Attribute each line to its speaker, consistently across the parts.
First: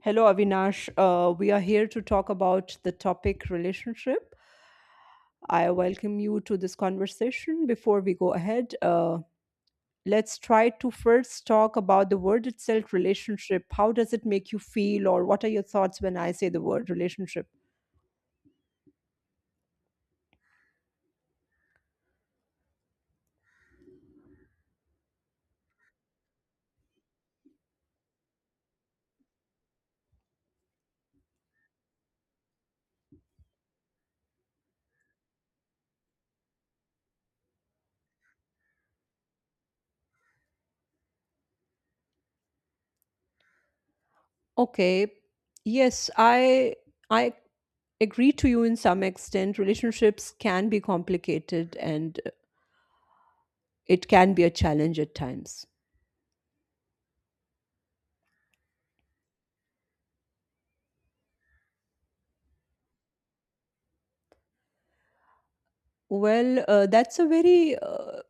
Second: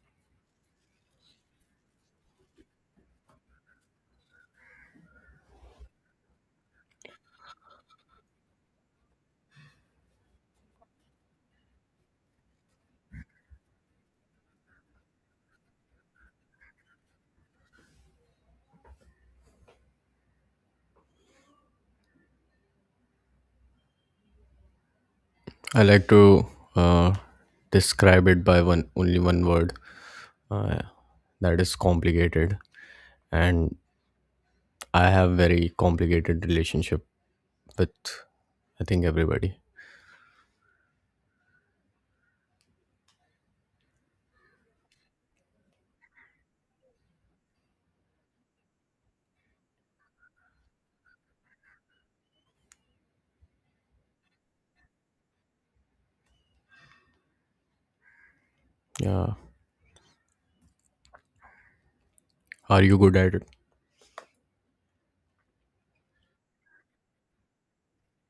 Speaker 1: Hello, Avinash. We are here to talk about the topic relationship. I welcome you to this conversation. Before we go ahead, let's try to first talk about the word itself relationship. How does it make you feel, or what are your thoughts when I say the word relationship?
Speaker 2: I like to uh, describe it by one only one word, uh, that is complicated, and I have very complicated relationship with, I think, everybody.
Speaker 1: Okay. Yes, I agree to you in some extent. Relationships can be complicated and it can be a challenge at times.
Speaker 2: Yeah, are you good at it?
Speaker 1: Well, that's a very,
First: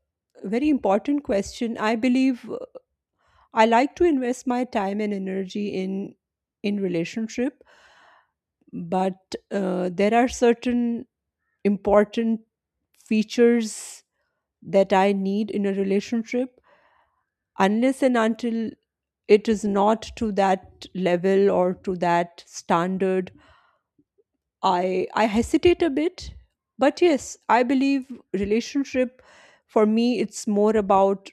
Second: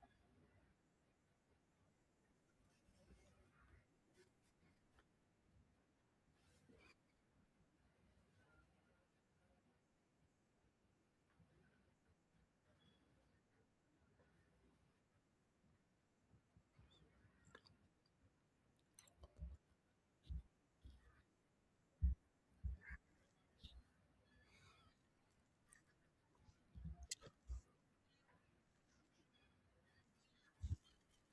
Speaker 1: very important question. I believe I like to invest my time and energy in relationship, but there are certain important features that I need in a relationship. Unless and until it is not to that level or to that standard I hesitate a bit, but yes, I believe relationship for me it's more about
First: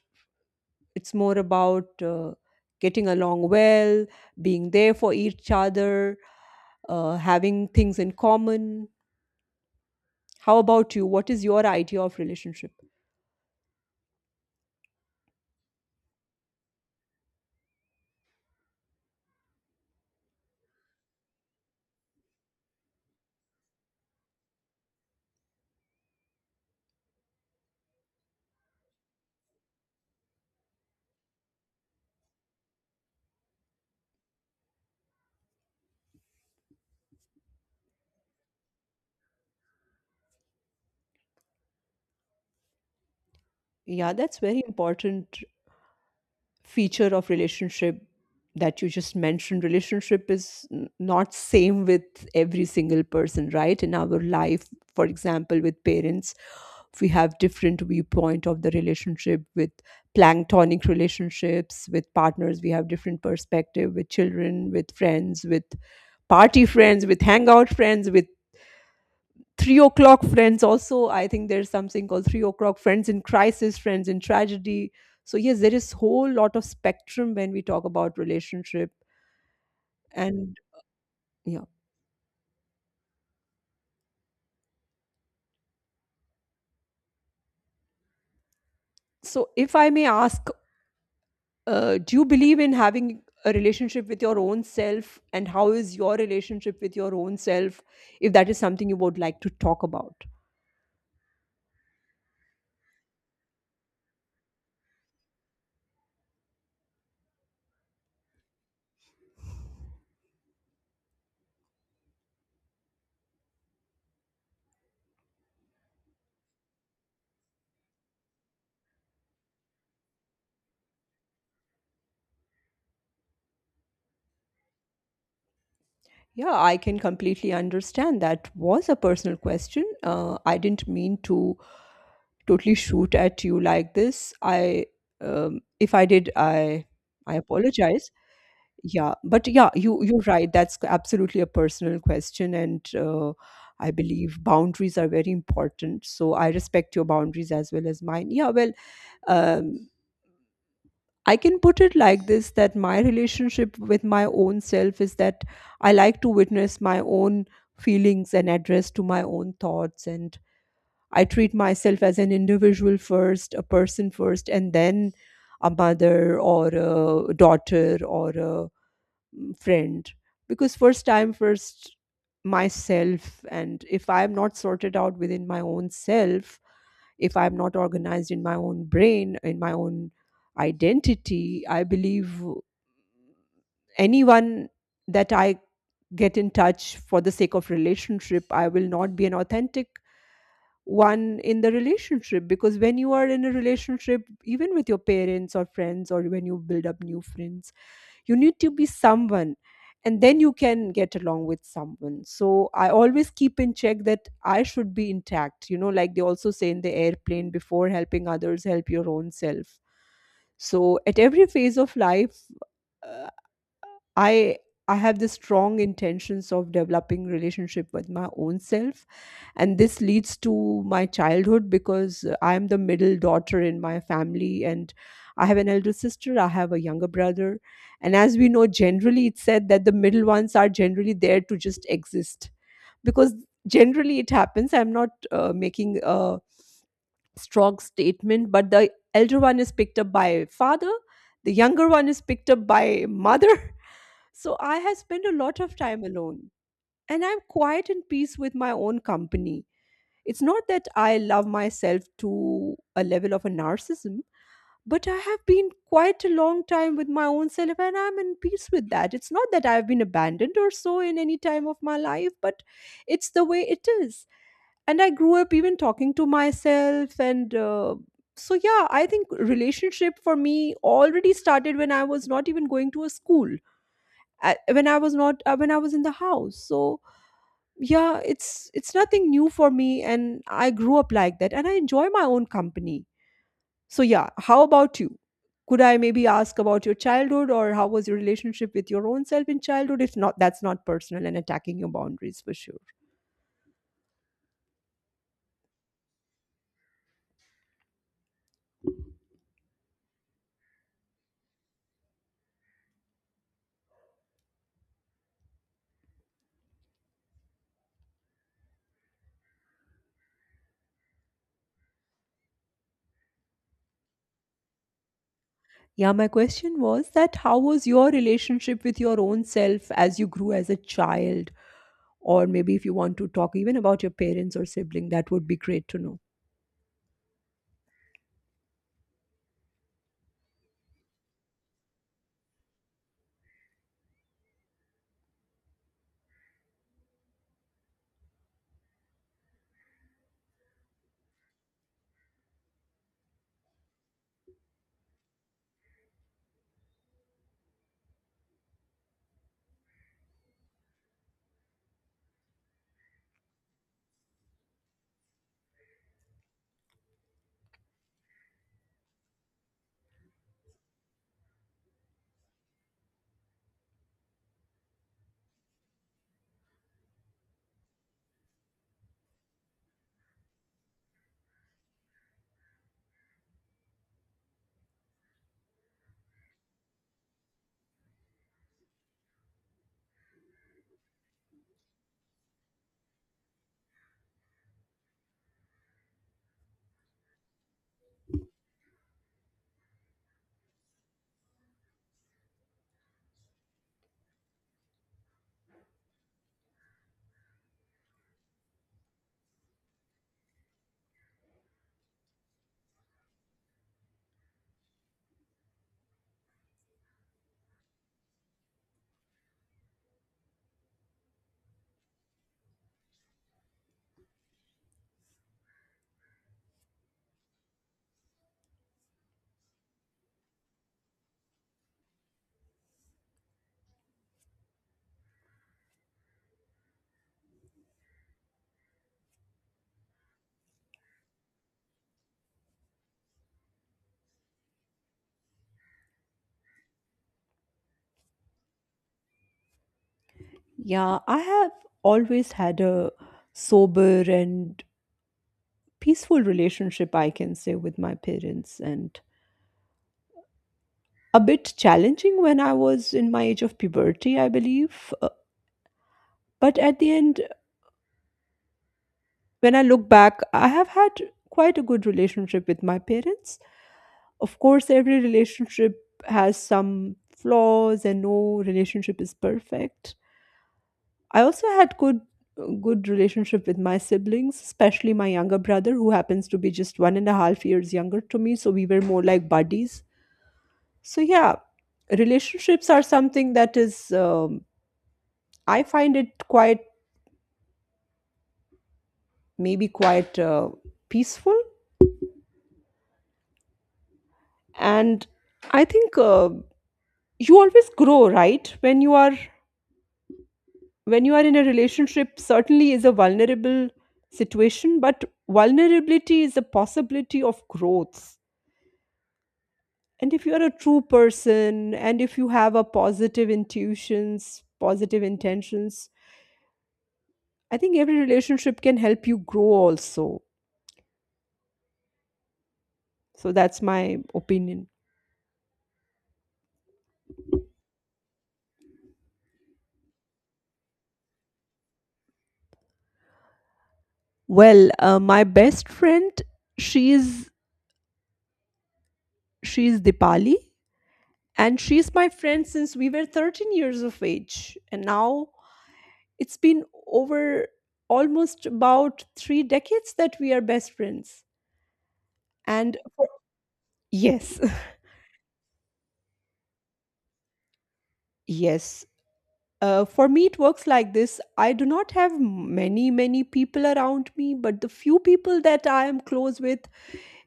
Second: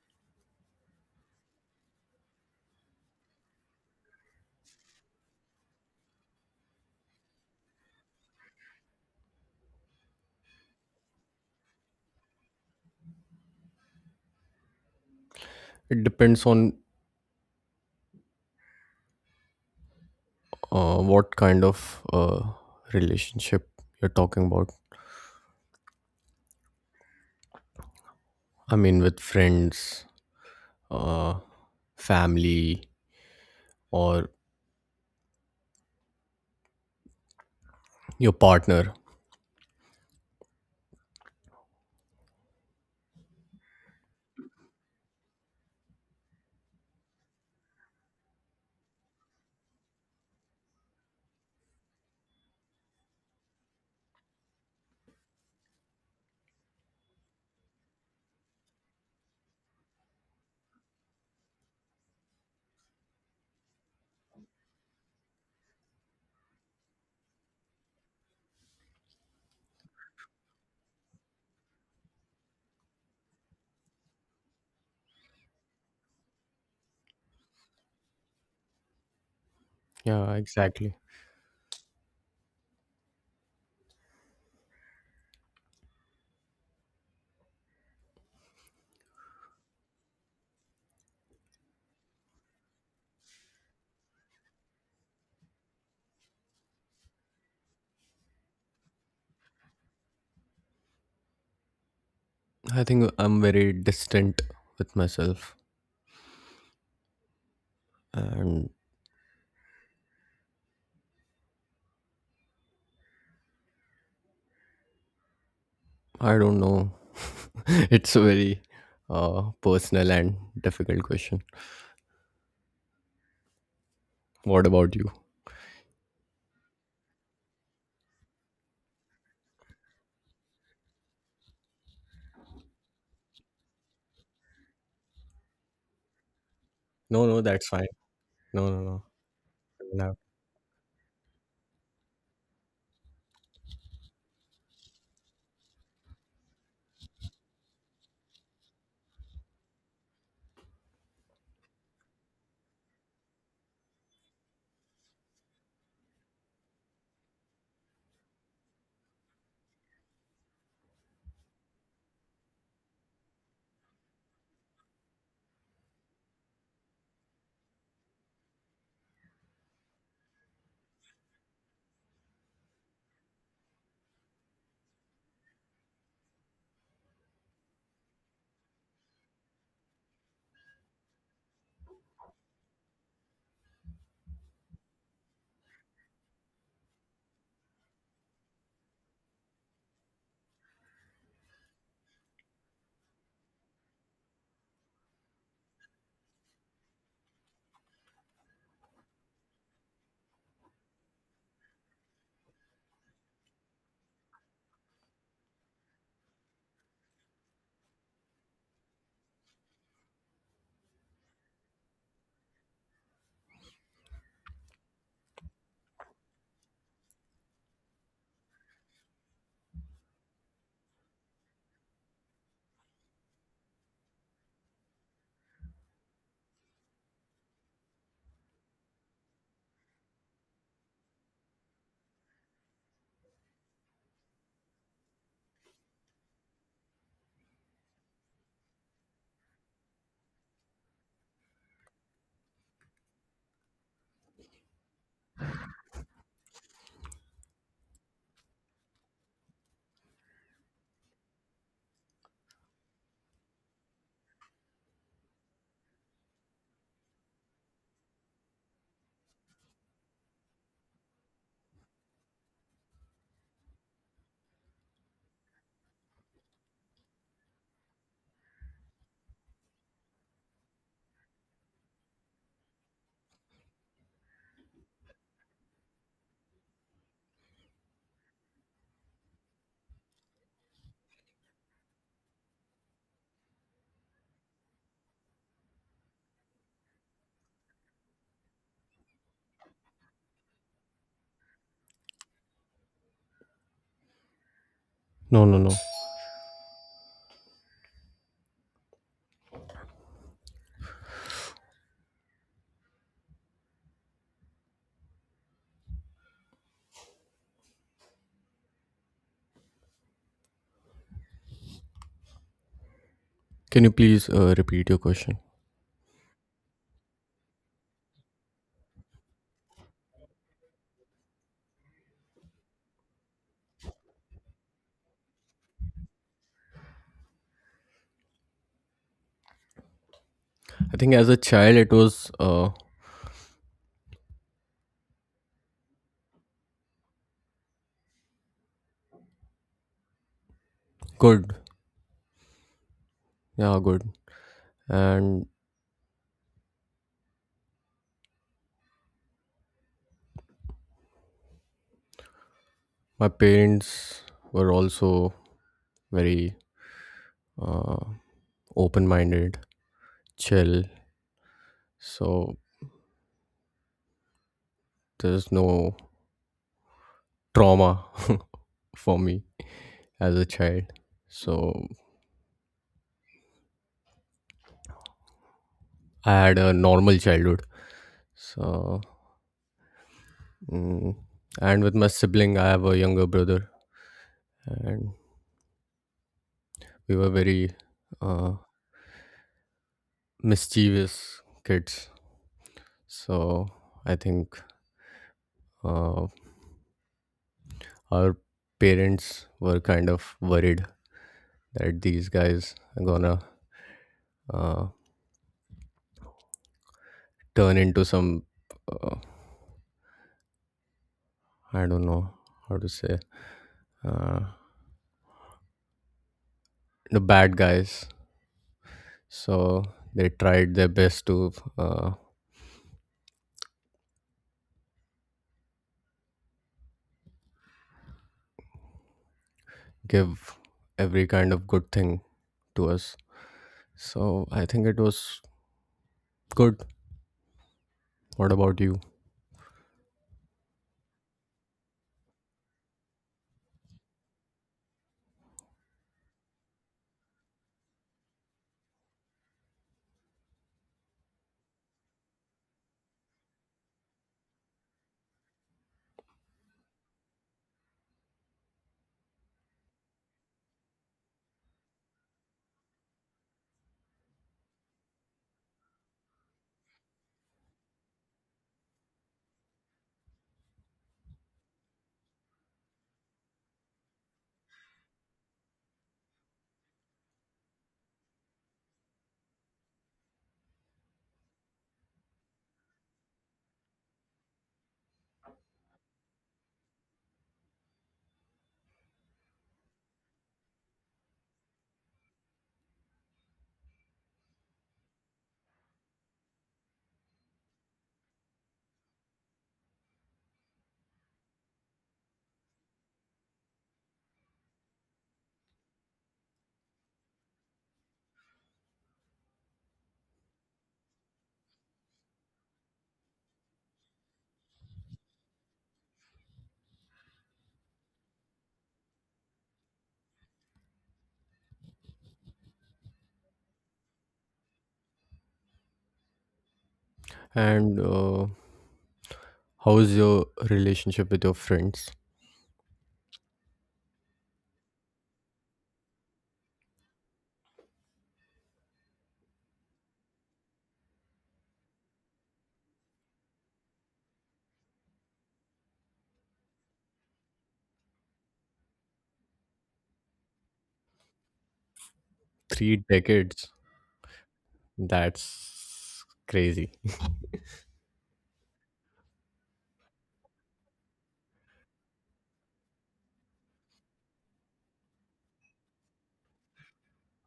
Speaker 1: it's more about uh, getting along well, being there for each other, having things in common, how about you? What is your idea of relationship?
Speaker 2: It depends on what kind of uh, relationship you're talking about. I mean, with friends, uh, family, or your partner.
Speaker 1: Yeah, that's very important feature of relationship that you just mentioned relationship is not same with every single person right in our life, for example with parents we have different viewpoint of the relationship with planktonic relationships, with partners we have different perspective, with children, with friends, with party friends, with hangout friends, with 3 o'clock friends also. I think there's something called 3 o'clock friends, in crisis friends, in tragedy. So yes, there is whole lot of spectrum when we talk about relationship.
Speaker 2: Yeah,
Speaker 1: And
Speaker 2: exactly.
Speaker 1: yeah, so if I may ask, do you believe in having a relationship with your own self, and how is your relationship with your own self, if that is something you would like to talk about?
Speaker 2: I think I'm very distant with myself, and I don't know. It's a very personal and difficult question. What about you?
Speaker 1: Yeah, I can completely understand. That was a personal question. I didn't mean to totally shoot at you like this. If I did,
Speaker 2: No,
Speaker 1: I
Speaker 2: no, that's fine.
Speaker 1: apologize.
Speaker 2: No, no, no.
Speaker 1: Yeah, but yeah, you
Speaker 2: No,
Speaker 1: you're right. That's absolutely a personal question, and I believe boundaries are very important. So I respect your boundaries as well as mine. Yeah, well, um, I can put it like this, that my relationship with my own self is that I like to witness my own feelings and address to my own thoughts. And I treat myself as an individual first, a person first, and then a mother or a daughter or a friend. Because first time, first myself. And if I'm not sorted out within my own self, if I'm not organized in my own brain, in my own identity, I believe anyone that I get in touch for the sake of relationship, I will not be an authentic one in the relationship. Because when you are in a relationship, even with your parents or friends, or when you build up new friends, you need to be someone, and then you can get along with someone. So I always keep in check that I should be intact, you know, like they also say in the airplane, before helping others help your own self. So at every phase of life, uh, i I have the strong intentions of developing relationship with my own self. And this leads to my childhood, because I am the middle daughter in my family, and I have an elder sister, I have a younger brother. And as we know, generally it's said that the middle ones are generally there to just exist, because generally it happens, I'm not making a strong statement, but the elder one is picked up by father, the younger one is picked up by mother. So I have spent a lot of time alone, and I'm quiet and peace with my own company. It's not that I love myself to a level of a narcissism, but I have been quite a long time with my own self and I'm in peace with that. It's not that I've been abandoned or so in any time of my life, but it's the way it is. And I grew up even talking to myself, and so yeah, I think relationship for me already started when I was not even going to a school, when I was not when I was in the house. So yeah, it's nothing new for me, and I grew up like that and I enjoy my own company. So yeah, how about you? Could I maybe ask about your childhood, or how was your relationship with your own self in childhood? If not, that's not personal and attacking your boundaries for sure.
Speaker 2: no, no, no. Can you please repeat your question?
Speaker 1: Yeah, my question was that how was your relationship with your own self as you grew as a child? Or maybe if you want to talk even about your parents or sibling, that would be great to know.
Speaker 2: I think as a child it was good. Yeah, good. And my parents were also very uh, open minded, chill. So there's no trauma for me as a child. So I had a normal childhood. So, mm, and with my sibling, I have a younger brother, and we were very uh, mischievous kids. So, I think uh, our parents were kind of worried that these guys are gonna uh, turn into some, uh, I don't know how to say, uh, the bad guys. So, they tried their best to give every kind of good thing to us. So I think it was good. What about you?
Speaker 1: Yeah, I have always had a sober and peaceful relationship, I can say, with my parents, and a bit challenging when I was in my age of puberty, I believe. But at the end, when I look back, I have had quite a good relationship with my parents. Of course, every relationship has some flaws and no relationship is perfect. I also had good relationship with my siblings, especially my younger brother who happens to be just 1.5 years younger to me, so we were more like buddies. So yeah, relationships are something that is, I find it quite, maybe quite peaceful. And I think, you always grow, right? When you are in a relationship, certainly is a vulnerable situation, but vulnerability is a possibility of growth. And if you are a true person and if you have a positive intentions, I think every relationship can help you grow also. So that's my opinion.
Speaker 2: And how is your relationship with your friends?
Speaker 1: Well, my best friend, she is she is dipali, and she's my friend since we were 13 years of age, and now it's been over almost about three decades that we are best friends.
Speaker 2: Three
Speaker 1: And
Speaker 2: decades.
Speaker 1: yes,
Speaker 2: That's crazy.
Speaker 1: yes. For me, it works like this. I do not have many, many people around me, but the few people that I am close with,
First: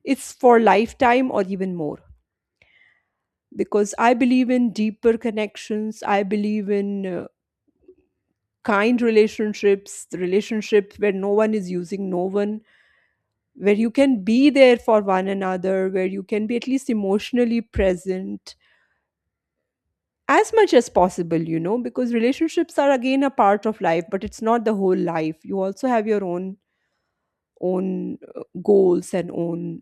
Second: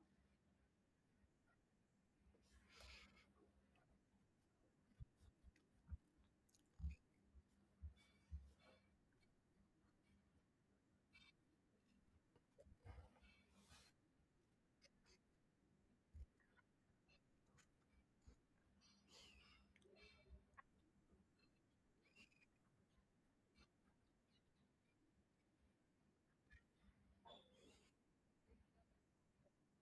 Speaker 1: it's for lifetime or even more. Because I believe in deeper connections. I believe in kind relationships, relationships where no one is using no one, where you can be there for one another, where you can be at least emotionally present as much as possible, you know, because relationships are again a part of life, but it's not the whole life. You also have your own goals and own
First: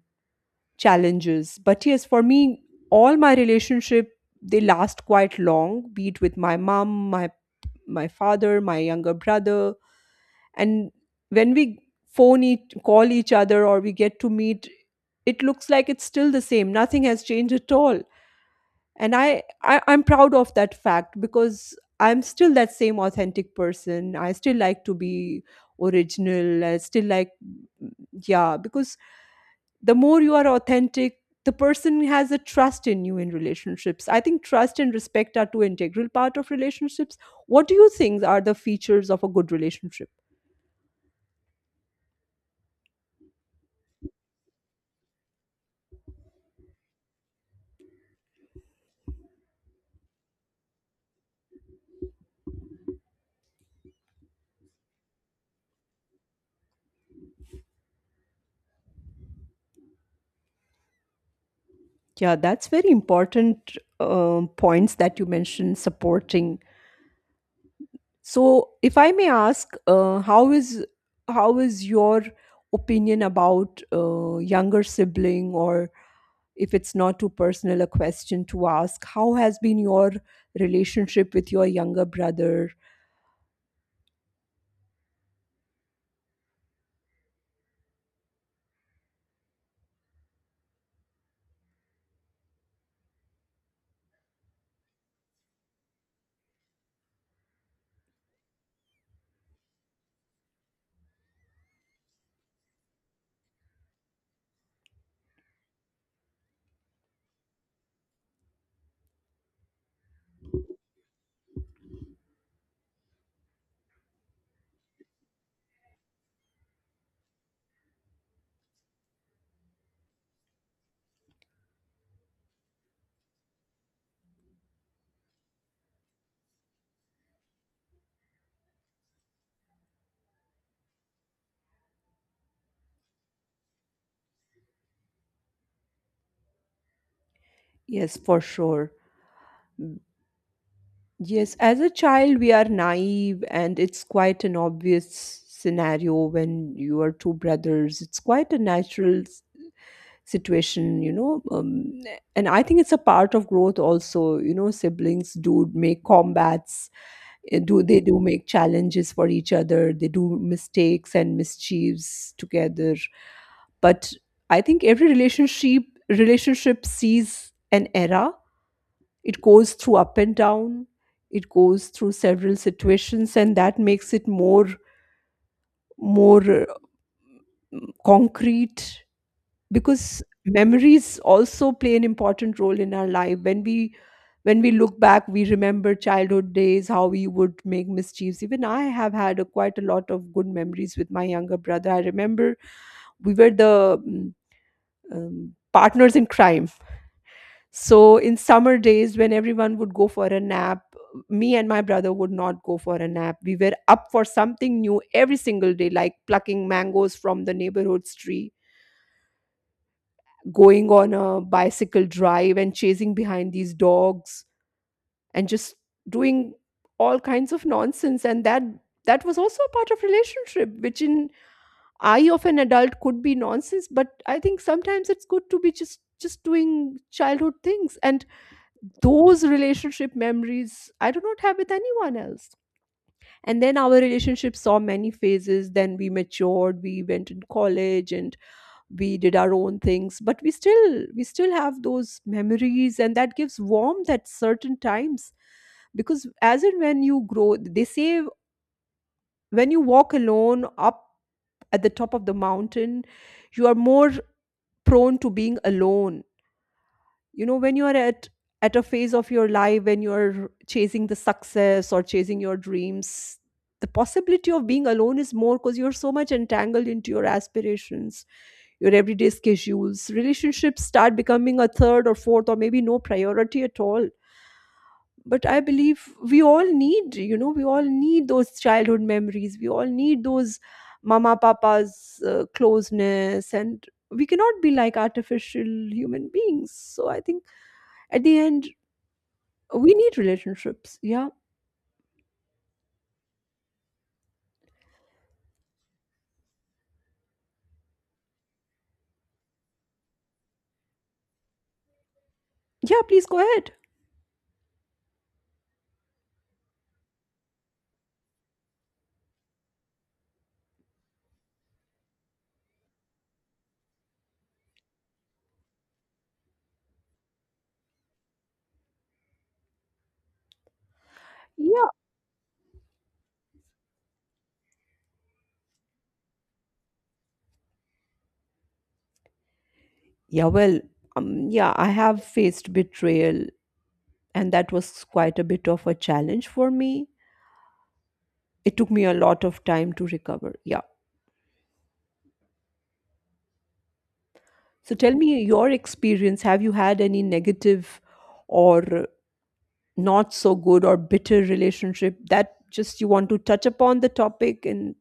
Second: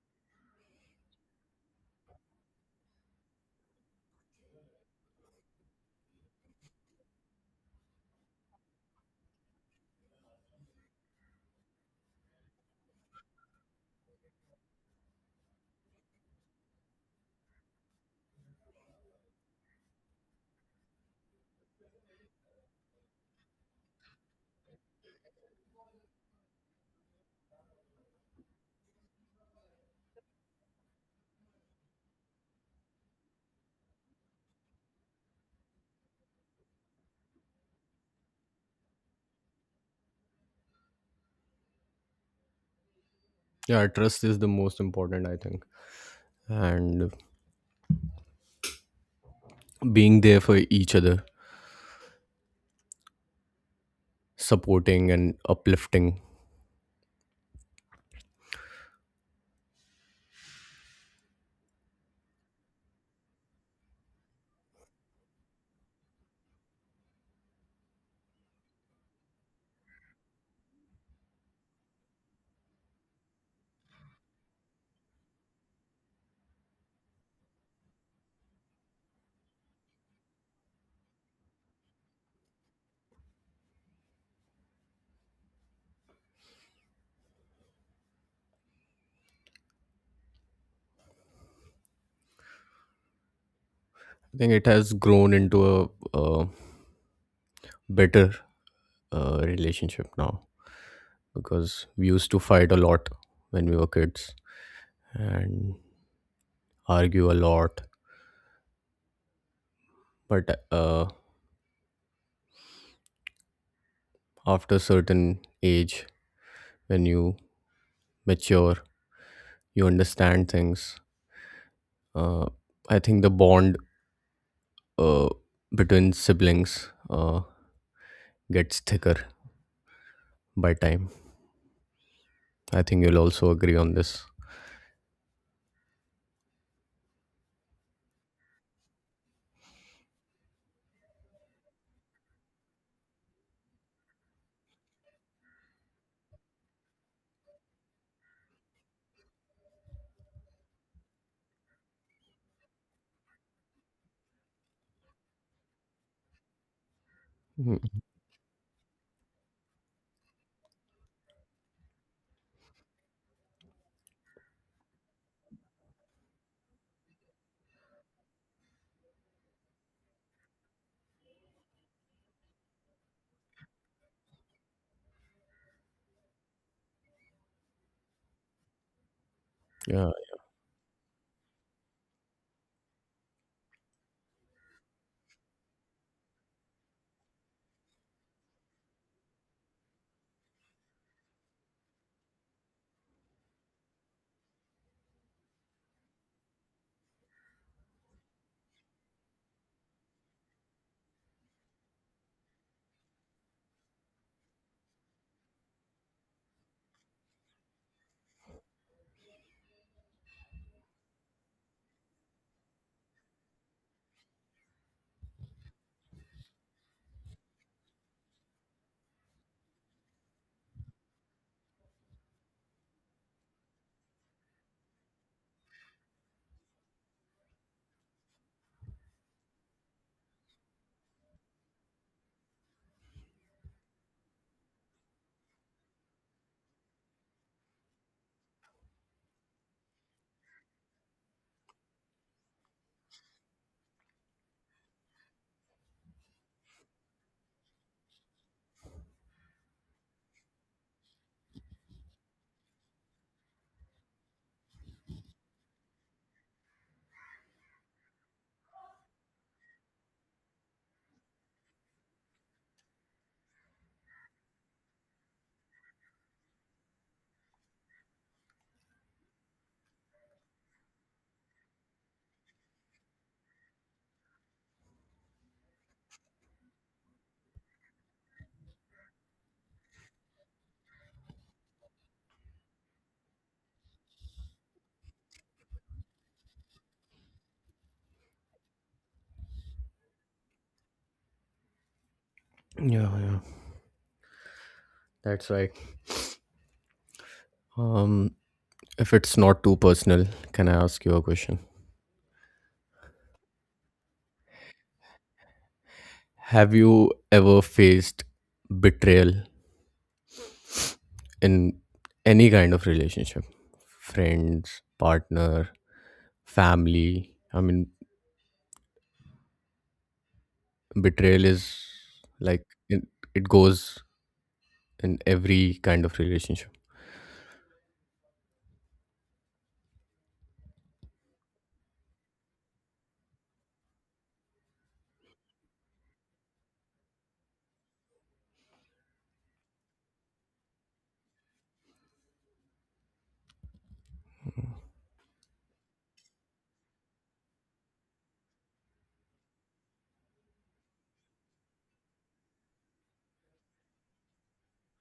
Speaker 1: challenges. But yes, for me, all my relationship they last quite long, be it with my mom, my father, my younger brother, and when we phone each call each other or we get to meet, it looks like it's still the same, nothing has changed at all. And I'm proud of that fact, because I'm still that same authentic person, I still like to be original, I still like, yeah, because the more you are authentic, the person has a trust in you. In relationships, I think trust and respect are two integral part of relationships. What do you think are the features of a good relationship?
Speaker 2: Yeah, trust is the most important, I think. And being there for each other, supporting and uplifting.
Speaker 1: Yeah, that's very important points that you mentioned, supporting. So, if I may ask, how is, your opinion about younger sibling? Or if it's not too personal a question to ask, how has been your relationship with your younger brother?
Speaker 2: I think it has grown into a, uh better relationship now, because we used to fight a lot when we were kids and argue a lot. But after a certain age, when you mature, you understand things. uh, I think the bond uh, between siblings gets thicker by time. I think you'll also agree on this.
Speaker 1: Yes, for sure. Yes, as a child, we are naive, and it's quite an obvious scenario when you are two brothers. It's quite a natural situation, you know. And I think it's a part of growth also. You know, siblings do make combats,
Speaker 2: Mm,
Speaker 1: do make challenges for each other, they do mistakes and mischiefs together. But I think every relationship, sees an era, it goes through up and down. It goes through several situations, and that makes it more concrete,
Speaker 2: yeah,
Speaker 1: because memories also play an important role in our life. When we, look back, we remember childhood days, how we would make mischiefs. Even I have had a, quite a lot of good memories with my younger brother. I remember we were the partners in crime. So in summer days, when everyone would go for a nap, me and my brother would not go for a nap. We were up for something new every single day, like plucking mangoes from the neighborhood's tree, going on a bicycle drive and chasing behind these dogs, and just doing all kinds of nonsense. And that that was also a part of relationship, which in eye of an adult could be nonsense, but I think sometimes it's good to be just doing childhood things. And those relationship memories I do not have with anyone else. And then our relationship saw many phases. Then we matured, we went in college and we did our own things. But we still have those memories and that gives warmth at certain times. Because as and when you grow, they say, when you walk alone up at the top of the mountain, you are more prone to being alone, when you are at a phase of your life when you are chasing the success or chasing your dreams, the possibility of being alone is more because you're so much entangled into your aspirations, your everyday schedules. Relationships start becoming a third or fourth or maybe no priority at all. But I believe we all need, we all need those childhood memories, we all need those mama papa's closeness, and we cannot be like artificial human beings. So I think at the end, we need relationships. Yeah.
Speaker 2: yeah, yeah, that's right. um if it's not too personal, can I ask you a question?
Speaker 1: Yeah, please go ahead.
Speaker 2: Have you ever faced betrayal in any kind of relationship? Friends, partner, family, I mean, betrayal is,
Speaker 1: Yeah.
Speaker 2: like, it goes in every kind of relationship.
Speaker 1: Yeah, well, yeah, I have faced betrayal, and that was quite a bit of a challenge for me. It took me a lot of time to recover. Yeah. So tell me your experience. Have you had any negative or not so good or bitter relationship that just you want to touch upon the topic, and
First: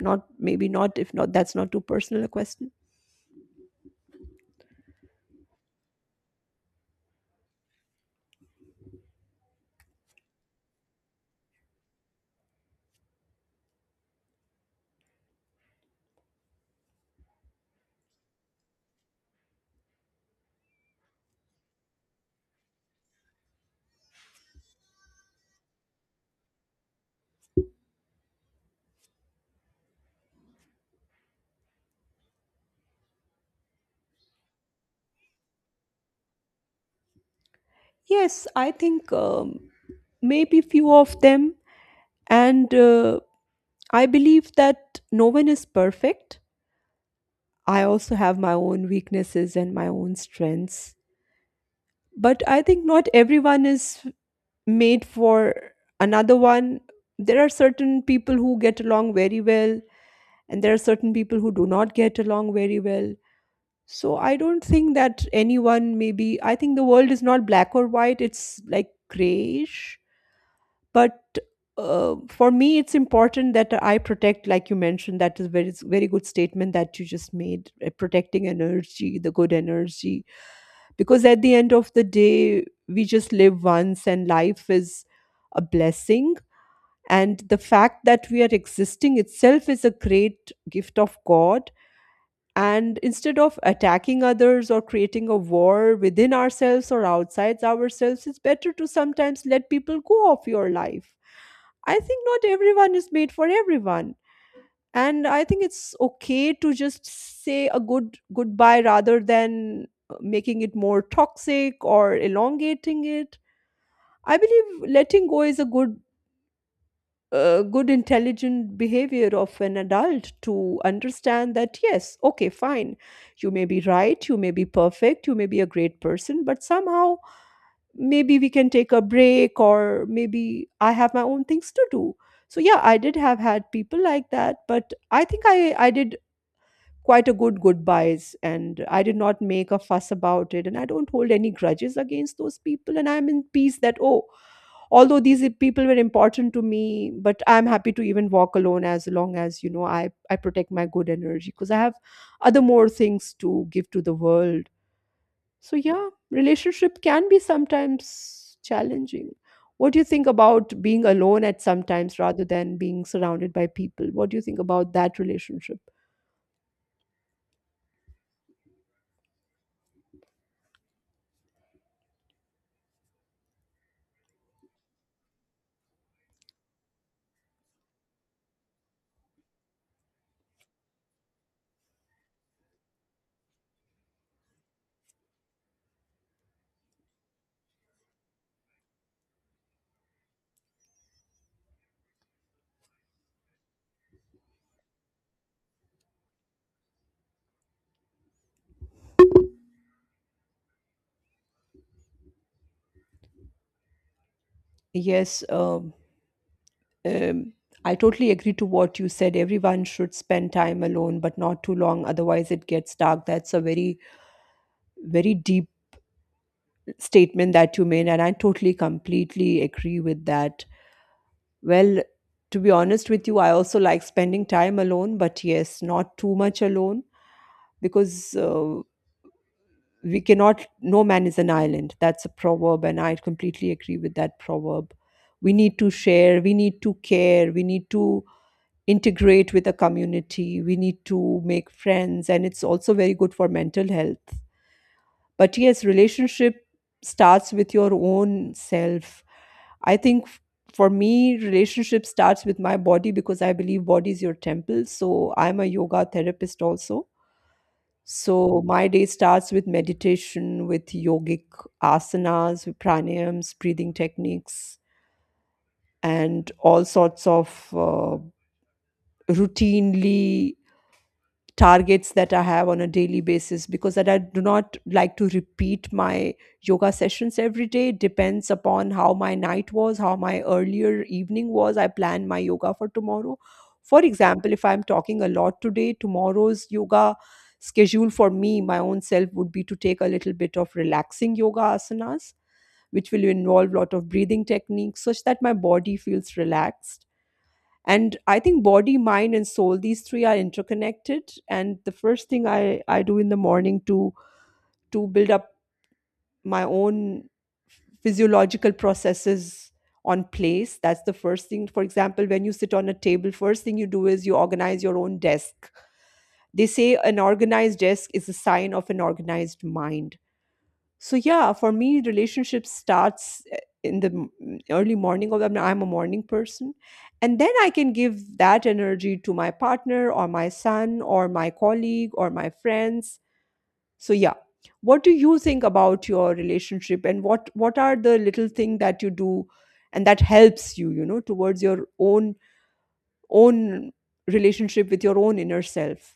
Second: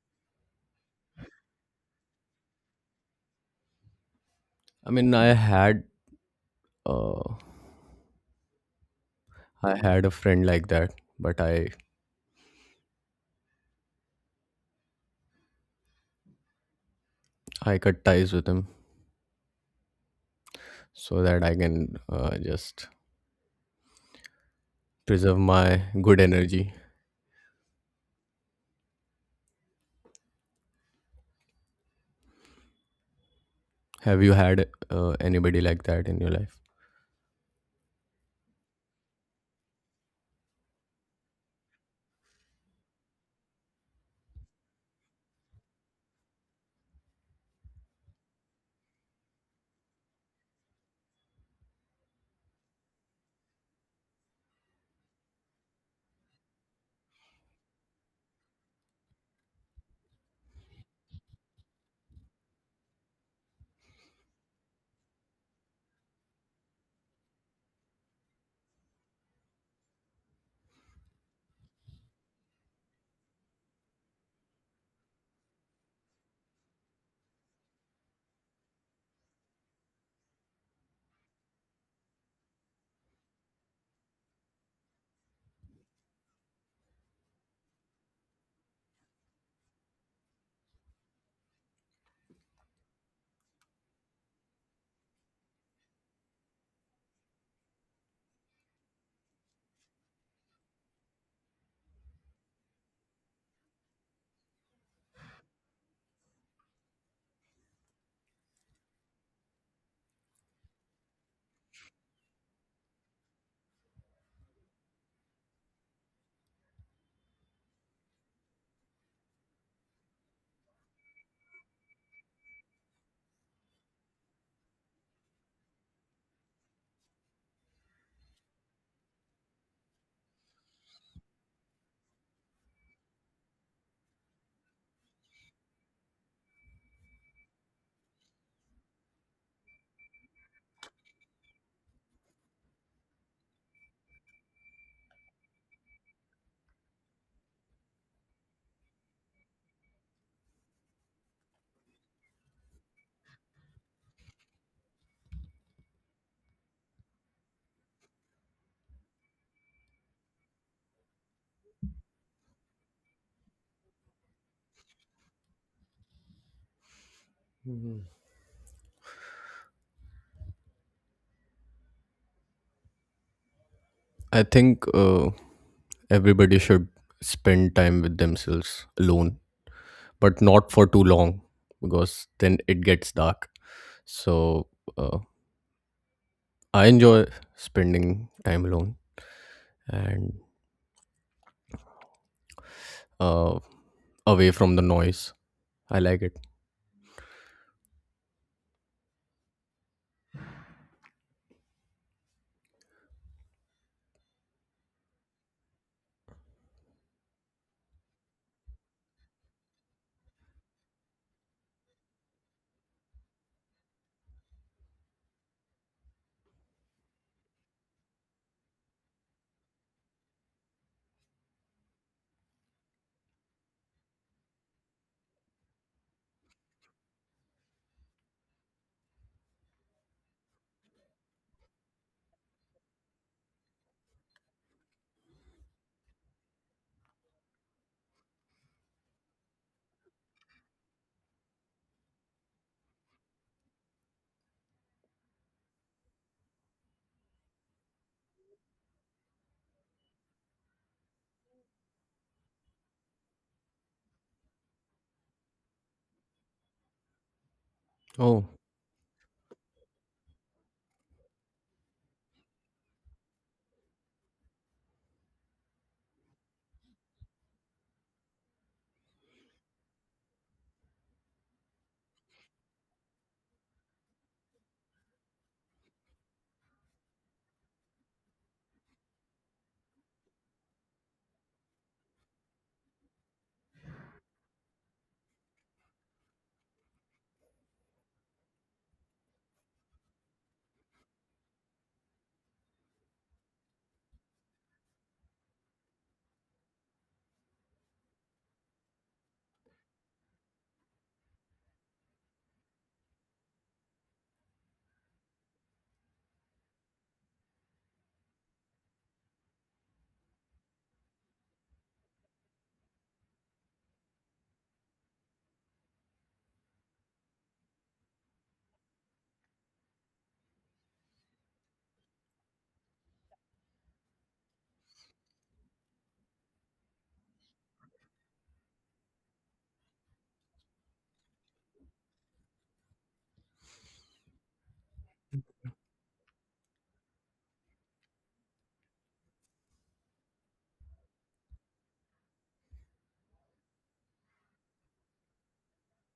Speaker 1: not, maybe not, if not, that's not too personal a question?
Speaker 2: I mean, uh, I had a friend like that, but I cut ties with him, so that I can just preserve my good energy. Have you had anybody like that in your life?
Speaker 1: Yes, I think maybe few of them. And I believe that no one is perfect. I also have my own weaknesses and my own strengths. But I think not everyone is made for another one. There are certain people who get along very well, and there are certain people who do not get along very well. So I don't think that anyone, maybe, I think the world is not black or white, it's like grayish. But for me it's important that I protect, like you mentioned, that is very it's very good statement that you just made, protecting energy, the good energy. Because at the end of the day we just live once, and life is a blessing, and the fact that we are existing itself is a great gift of God. And instead of attacking others or creating a war within ourselves or outside ourselves, it's better to sometimes let people go of your life. I think not everyone is made for everyone. And I think it's okay to just say a good goodbye rather than making it more toxic or elongating it. I believe letting go is a good intelligent behavior of an adult to understand that, yes, okay, fine, you may be right, you may be perfect, you may be a great person, but somehow maybe we can take a break or maybe I have my own things to do. So yeah, I did have had people like that, but I think I did quite a good goodbyes, and I did not make a fuss about it, and I don't hold any grudges against those people, and I'm in peace that, oh, although these people were important to me, but I'm happy to even walk alone as long as, I protect my good energy because I have other more things to give to the world. So yeah, relationship can be sometimes challenging. What do you think about being alone at sometimes rather than being surrounded by people? What do you think about that relationship?
Speaker 2: I think everybody should spend time with themselves alone, but not for too long, because then it gets dark. So uh, I enjoy spending time alone, and uh, away from the noise. I like it.
Speaker 1: Yes, um, I totally agree to what you said. Everyone should spend time alone, but not too long. Otherwise, it gets dark. That's a very, very deep statement that you made, and I totally completely agree with that. Well, to be honest with you, I also like spending time alone, but yes, not too much alone because we cannot, no man is an island. That's a proverb, and I completely agree with that proverb. We need to share, we need to care, we need to integrate with a community, we need to make friends, and it's also very good for mental health. But yes, relationship starts with your own self. I think for me, relationship starts with my body because I believe body is your temple. So I'm a yoga therapist also.
Speaker 2: Oh,
Speaker 1: So my day starts with meditation, with yogic asanas, with pranayams, breathing techniques, and all sorts of routinely targets that I have on a daily basis, because that I do not like to repeat my yoga sessions every day. It depends upon how my night was, how my earlier evening was. I plan my yoga for tomorrow. For example, if I'm talking a lot today, tomorrow's yoga schedule for me, my own self, would be to take a little bit of relaxing yoga asanas, which will involve a lot of breathing techniques such that my body feels relaxed. And I think body, mind and soul, these three are interconnected. And the first thing I do in the morning to build up my own physiological processes on place, that's the first thing. For example, when you sit on a table, first thing you do is you organize your own desk. They say an organized desk is a sign of an organized mind. So yeah, for me, relationship starts in the early morning. Of I'm a morning person, and then I can give that energy to my partner or my son or my colleague or my friends. So yeah, what do you think about your relationship, and what are the little thing that you do, and that helps you, towards your own relationship with your own inner self?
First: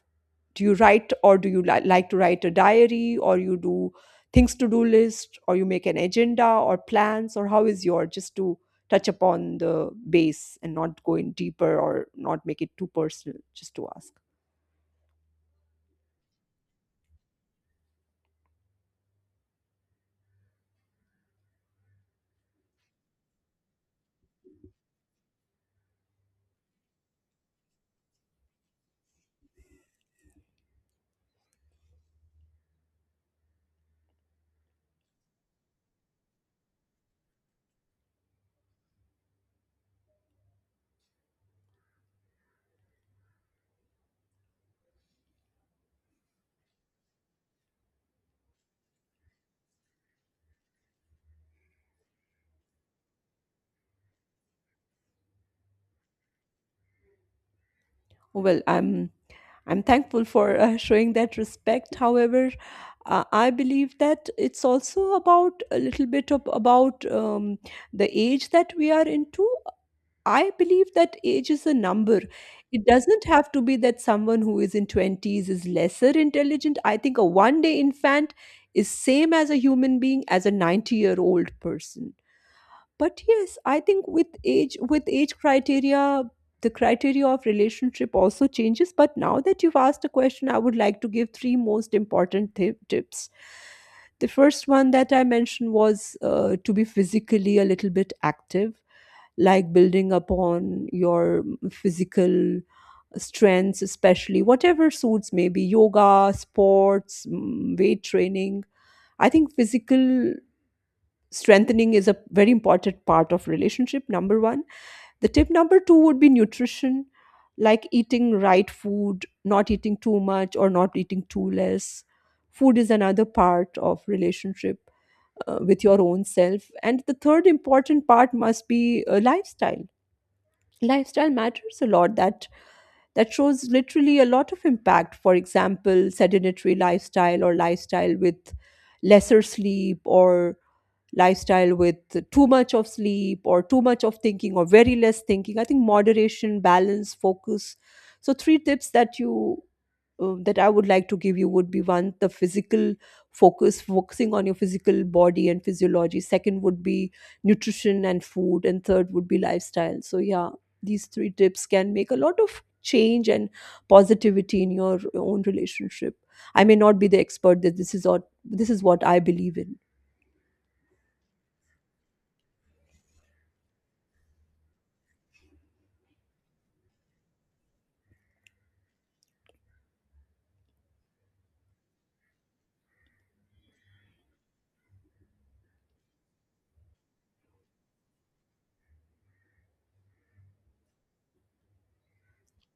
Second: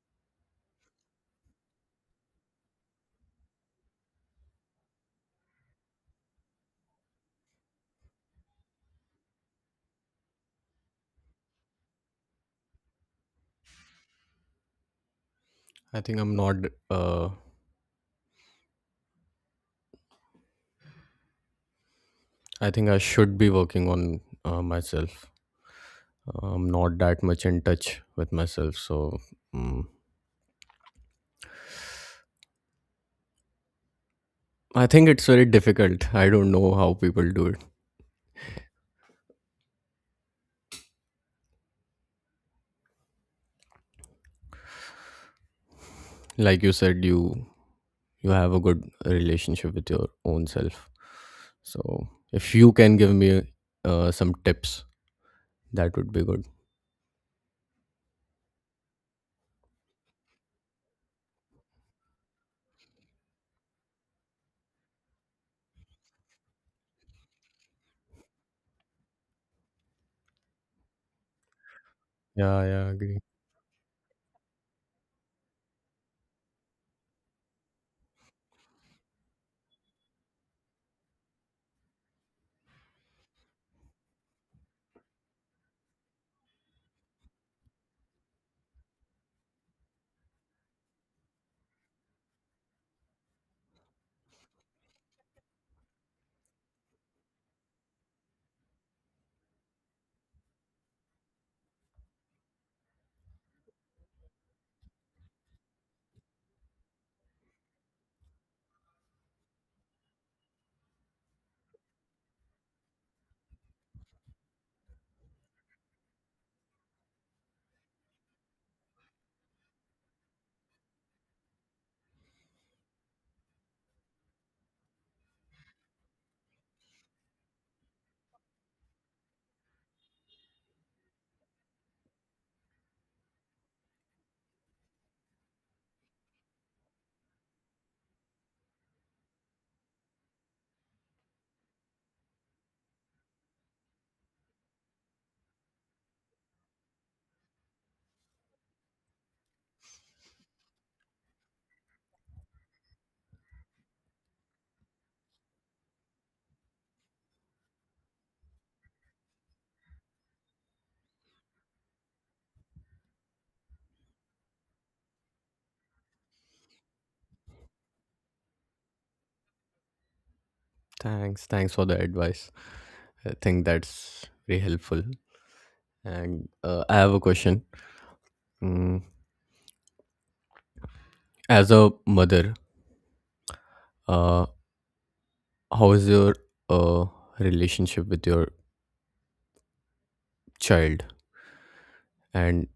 Speaker 1: Do you write or do you like to write a diary, or you do things to do list, or you make an agenda or plans, or how is your, just to touch upon the base and not go in deeper or not make it too personal, just to ask.
Speaker 2: I think I'm not. Uh, I think I should be working on myself. I'm not that much in touch with myself, so mm I think it's very difficult. I don't know how people do it. Like you said, you have a good relationship with your own self. So if you can give me some tips, that would be good.
Speaker 1: Well, I'm thankful for showing that respect. However, I believe that it's also about a little bit of about the age that we are into. I believe that age is a number.
Speaker 2: Yeah,
Speaker 1: It
Speaker 2: yeah, agree.
Speaker 1: doesn't have to be that someone who is in 20s is lesser intelligent. I think a one day infant is same as a human being as a 90-year-old person. But yes, I think with age criteria, the criteria of relationship also changes. But now that you've asked a question, I would like to give three most important tips. The first one that I mentioned was to be physically a little bit active, like building upon your physical strengths, especially whatever suits, maybe yoga, sports, weight training. I think physical strengthening is a very important part of relationship, number 1. The tip number 2 would be nutrition, like eating right food, not eating too much or not eating too less. Food is another part of relationship, with your own self. And the third important part must be a lifestyle. Lifestyle matters a lot. That shows literally a lot of impact. For example, sedentary lifestyle, or lifestyle with lesser sleep, or lifestyle with too much of sleep or too much of thinking or very less thinking. I think moderation, balance, focus. So three tips that you that I would like to give you would be one, the physical focus, focusing on your physical body and physiology. Second would be nutrition and food. And third would be lifestyle. So, yeah, these three tips can make a lot of change and positivity in your own relationship. I may not be the expert, that this is what I believe in.
Speaker 2: Thanks, thanks for the advice. I think that's very helpful. And I have a question. Mm, as a mother, uh, how is your uh, relationship with your child, and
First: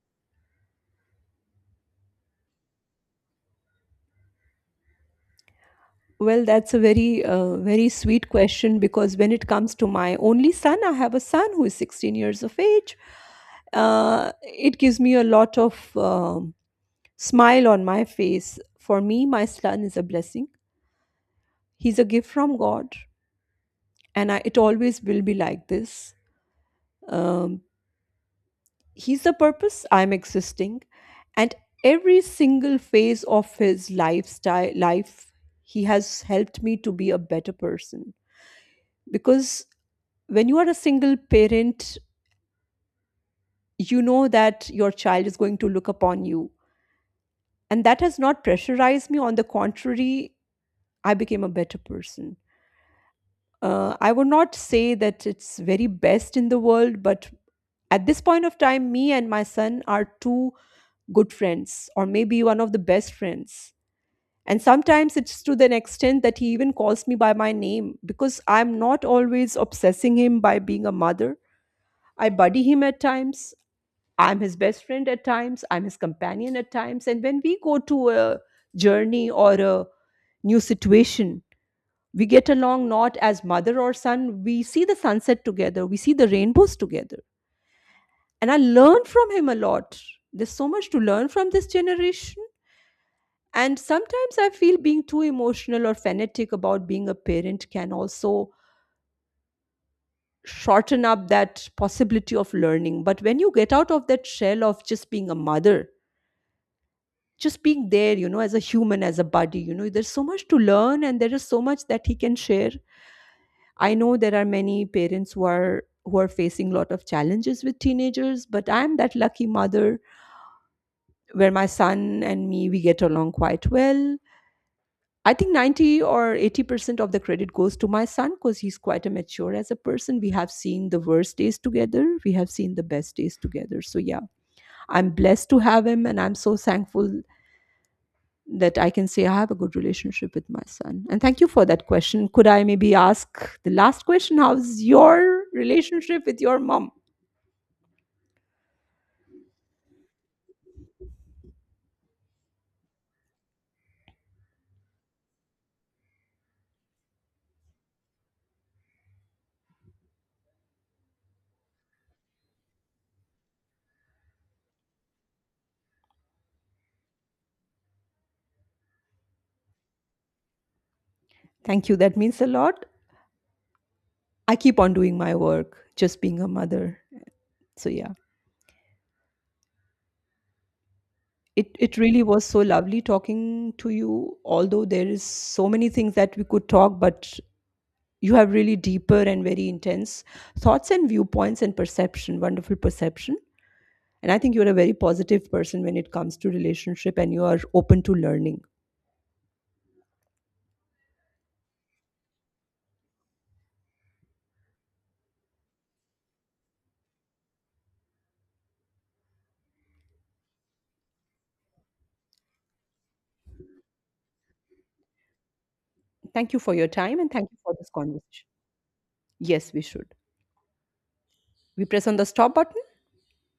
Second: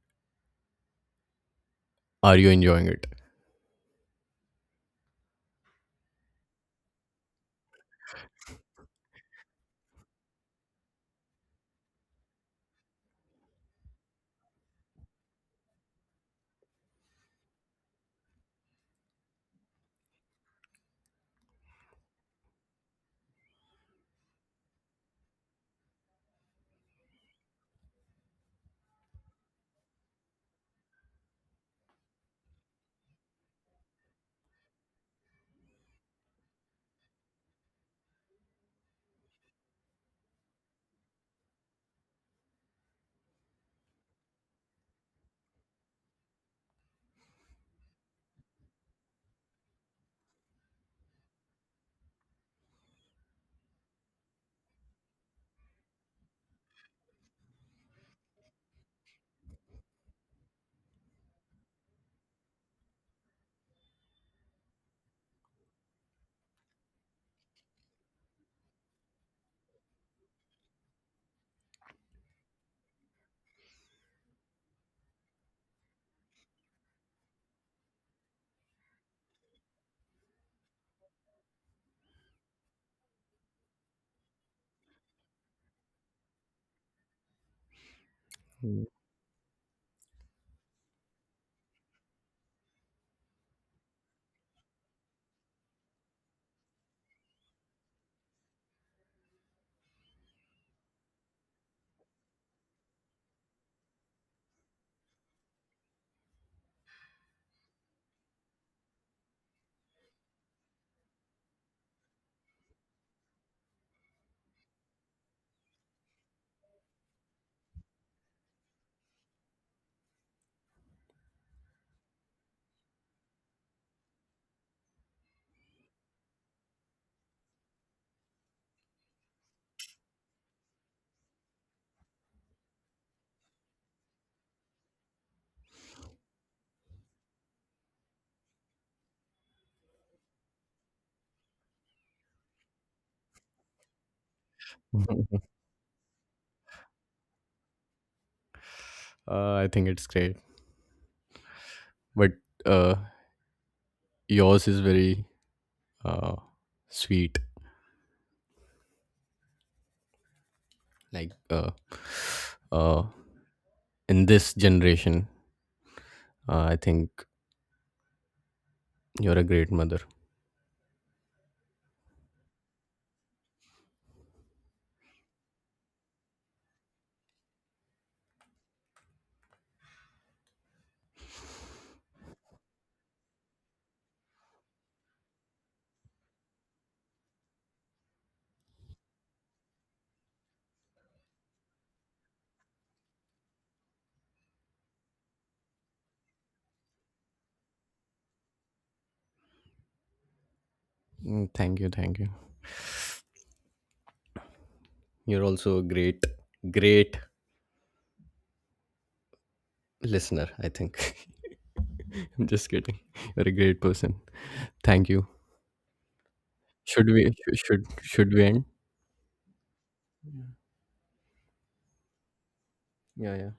Speaker 2: are you enjoying it?
Speaker 1: Well, that's a very, very sweet question because when it comes to my only son, I have a son who is 16 years of age. It gives me a lot of smile on my face. For me, my son is a blessing. He's a gift from God, and it always will be like this. Um, he's the purpose I'm existing, and every single phase of his life, he has helped me to be a better person because when you are a single parent, you know that your child is going to look upon you. And that has not pressurized me. On the contrary, I became a better person. I would not say that it's very best in the world, but at this point of time, me and my son are two good friends, or maybe one of the best friends. And sometimes it's to the extent that he even calls me by my name because I'm not always obsessing him by being a mother. I buddy him at times. I'm his best friend at times, I'm his companion at times. And when we go to a journey or a new situation, we get along not as mother or son. We see the sunset together, we see the rainbows together. And I
Speaker 2: Mm.
Speaker 1: learn from him a lot. There's so much to learn from this generation. And sometimes I feel being too emotional or fanatic about being a parent can also shorten up that possibility of learning. But when you get out of that shell of just being a mother, just being there, as a human, as a buddy, there's so much to learn and there is so much that he can share. I know there are many parents who are facing a lot of challenges with teenagers, but I'm that lucky mother where my son and me, we get along quite well. I think 90 or 80% of the credit goes to my son because he's quite a mature as a person. We have seen the worst days together, we have seen the best days together. So yeah, I'm blessed to have him and I'm so thankful that I can say I have a good relationship with my son. And thank you for that question. Could I maybe ask the last question? How's your relationship with your mom?
Speaker 2: I think it's great, but uh, yours is very uh, sweet. Like, uh, in this generation, I think you're a great mother.
Speaker 1: Thank you. That means a lot. I keep on doing my work, just being a mother. So yeah. It really was so lovely talking to you, although there is so many things that we could talk, but you have really deeper and very intense thoughts and viewpoints and perception, wonderful perception. And I think you're a very positive person when it comes to relationship and you are open to learning.
Speaker 2: Mm, thank you, thank you. You're also a great, great listener, I think. I'm just kidding. You're a great person. Thank you.
Speaker 1: Thank you for your
Speaker 2: Should
Speaker 1: time
Speaker 2: we
Speaker 1: and thank you for
Speaker 2: should
Speaker 1: this
Speaker 2: should we
Speaker 1: conversation.
Speaker 2: end?
Speaker 1: Yes, we should. We press on the stop button.
Speaker 2: Yeah, yeah.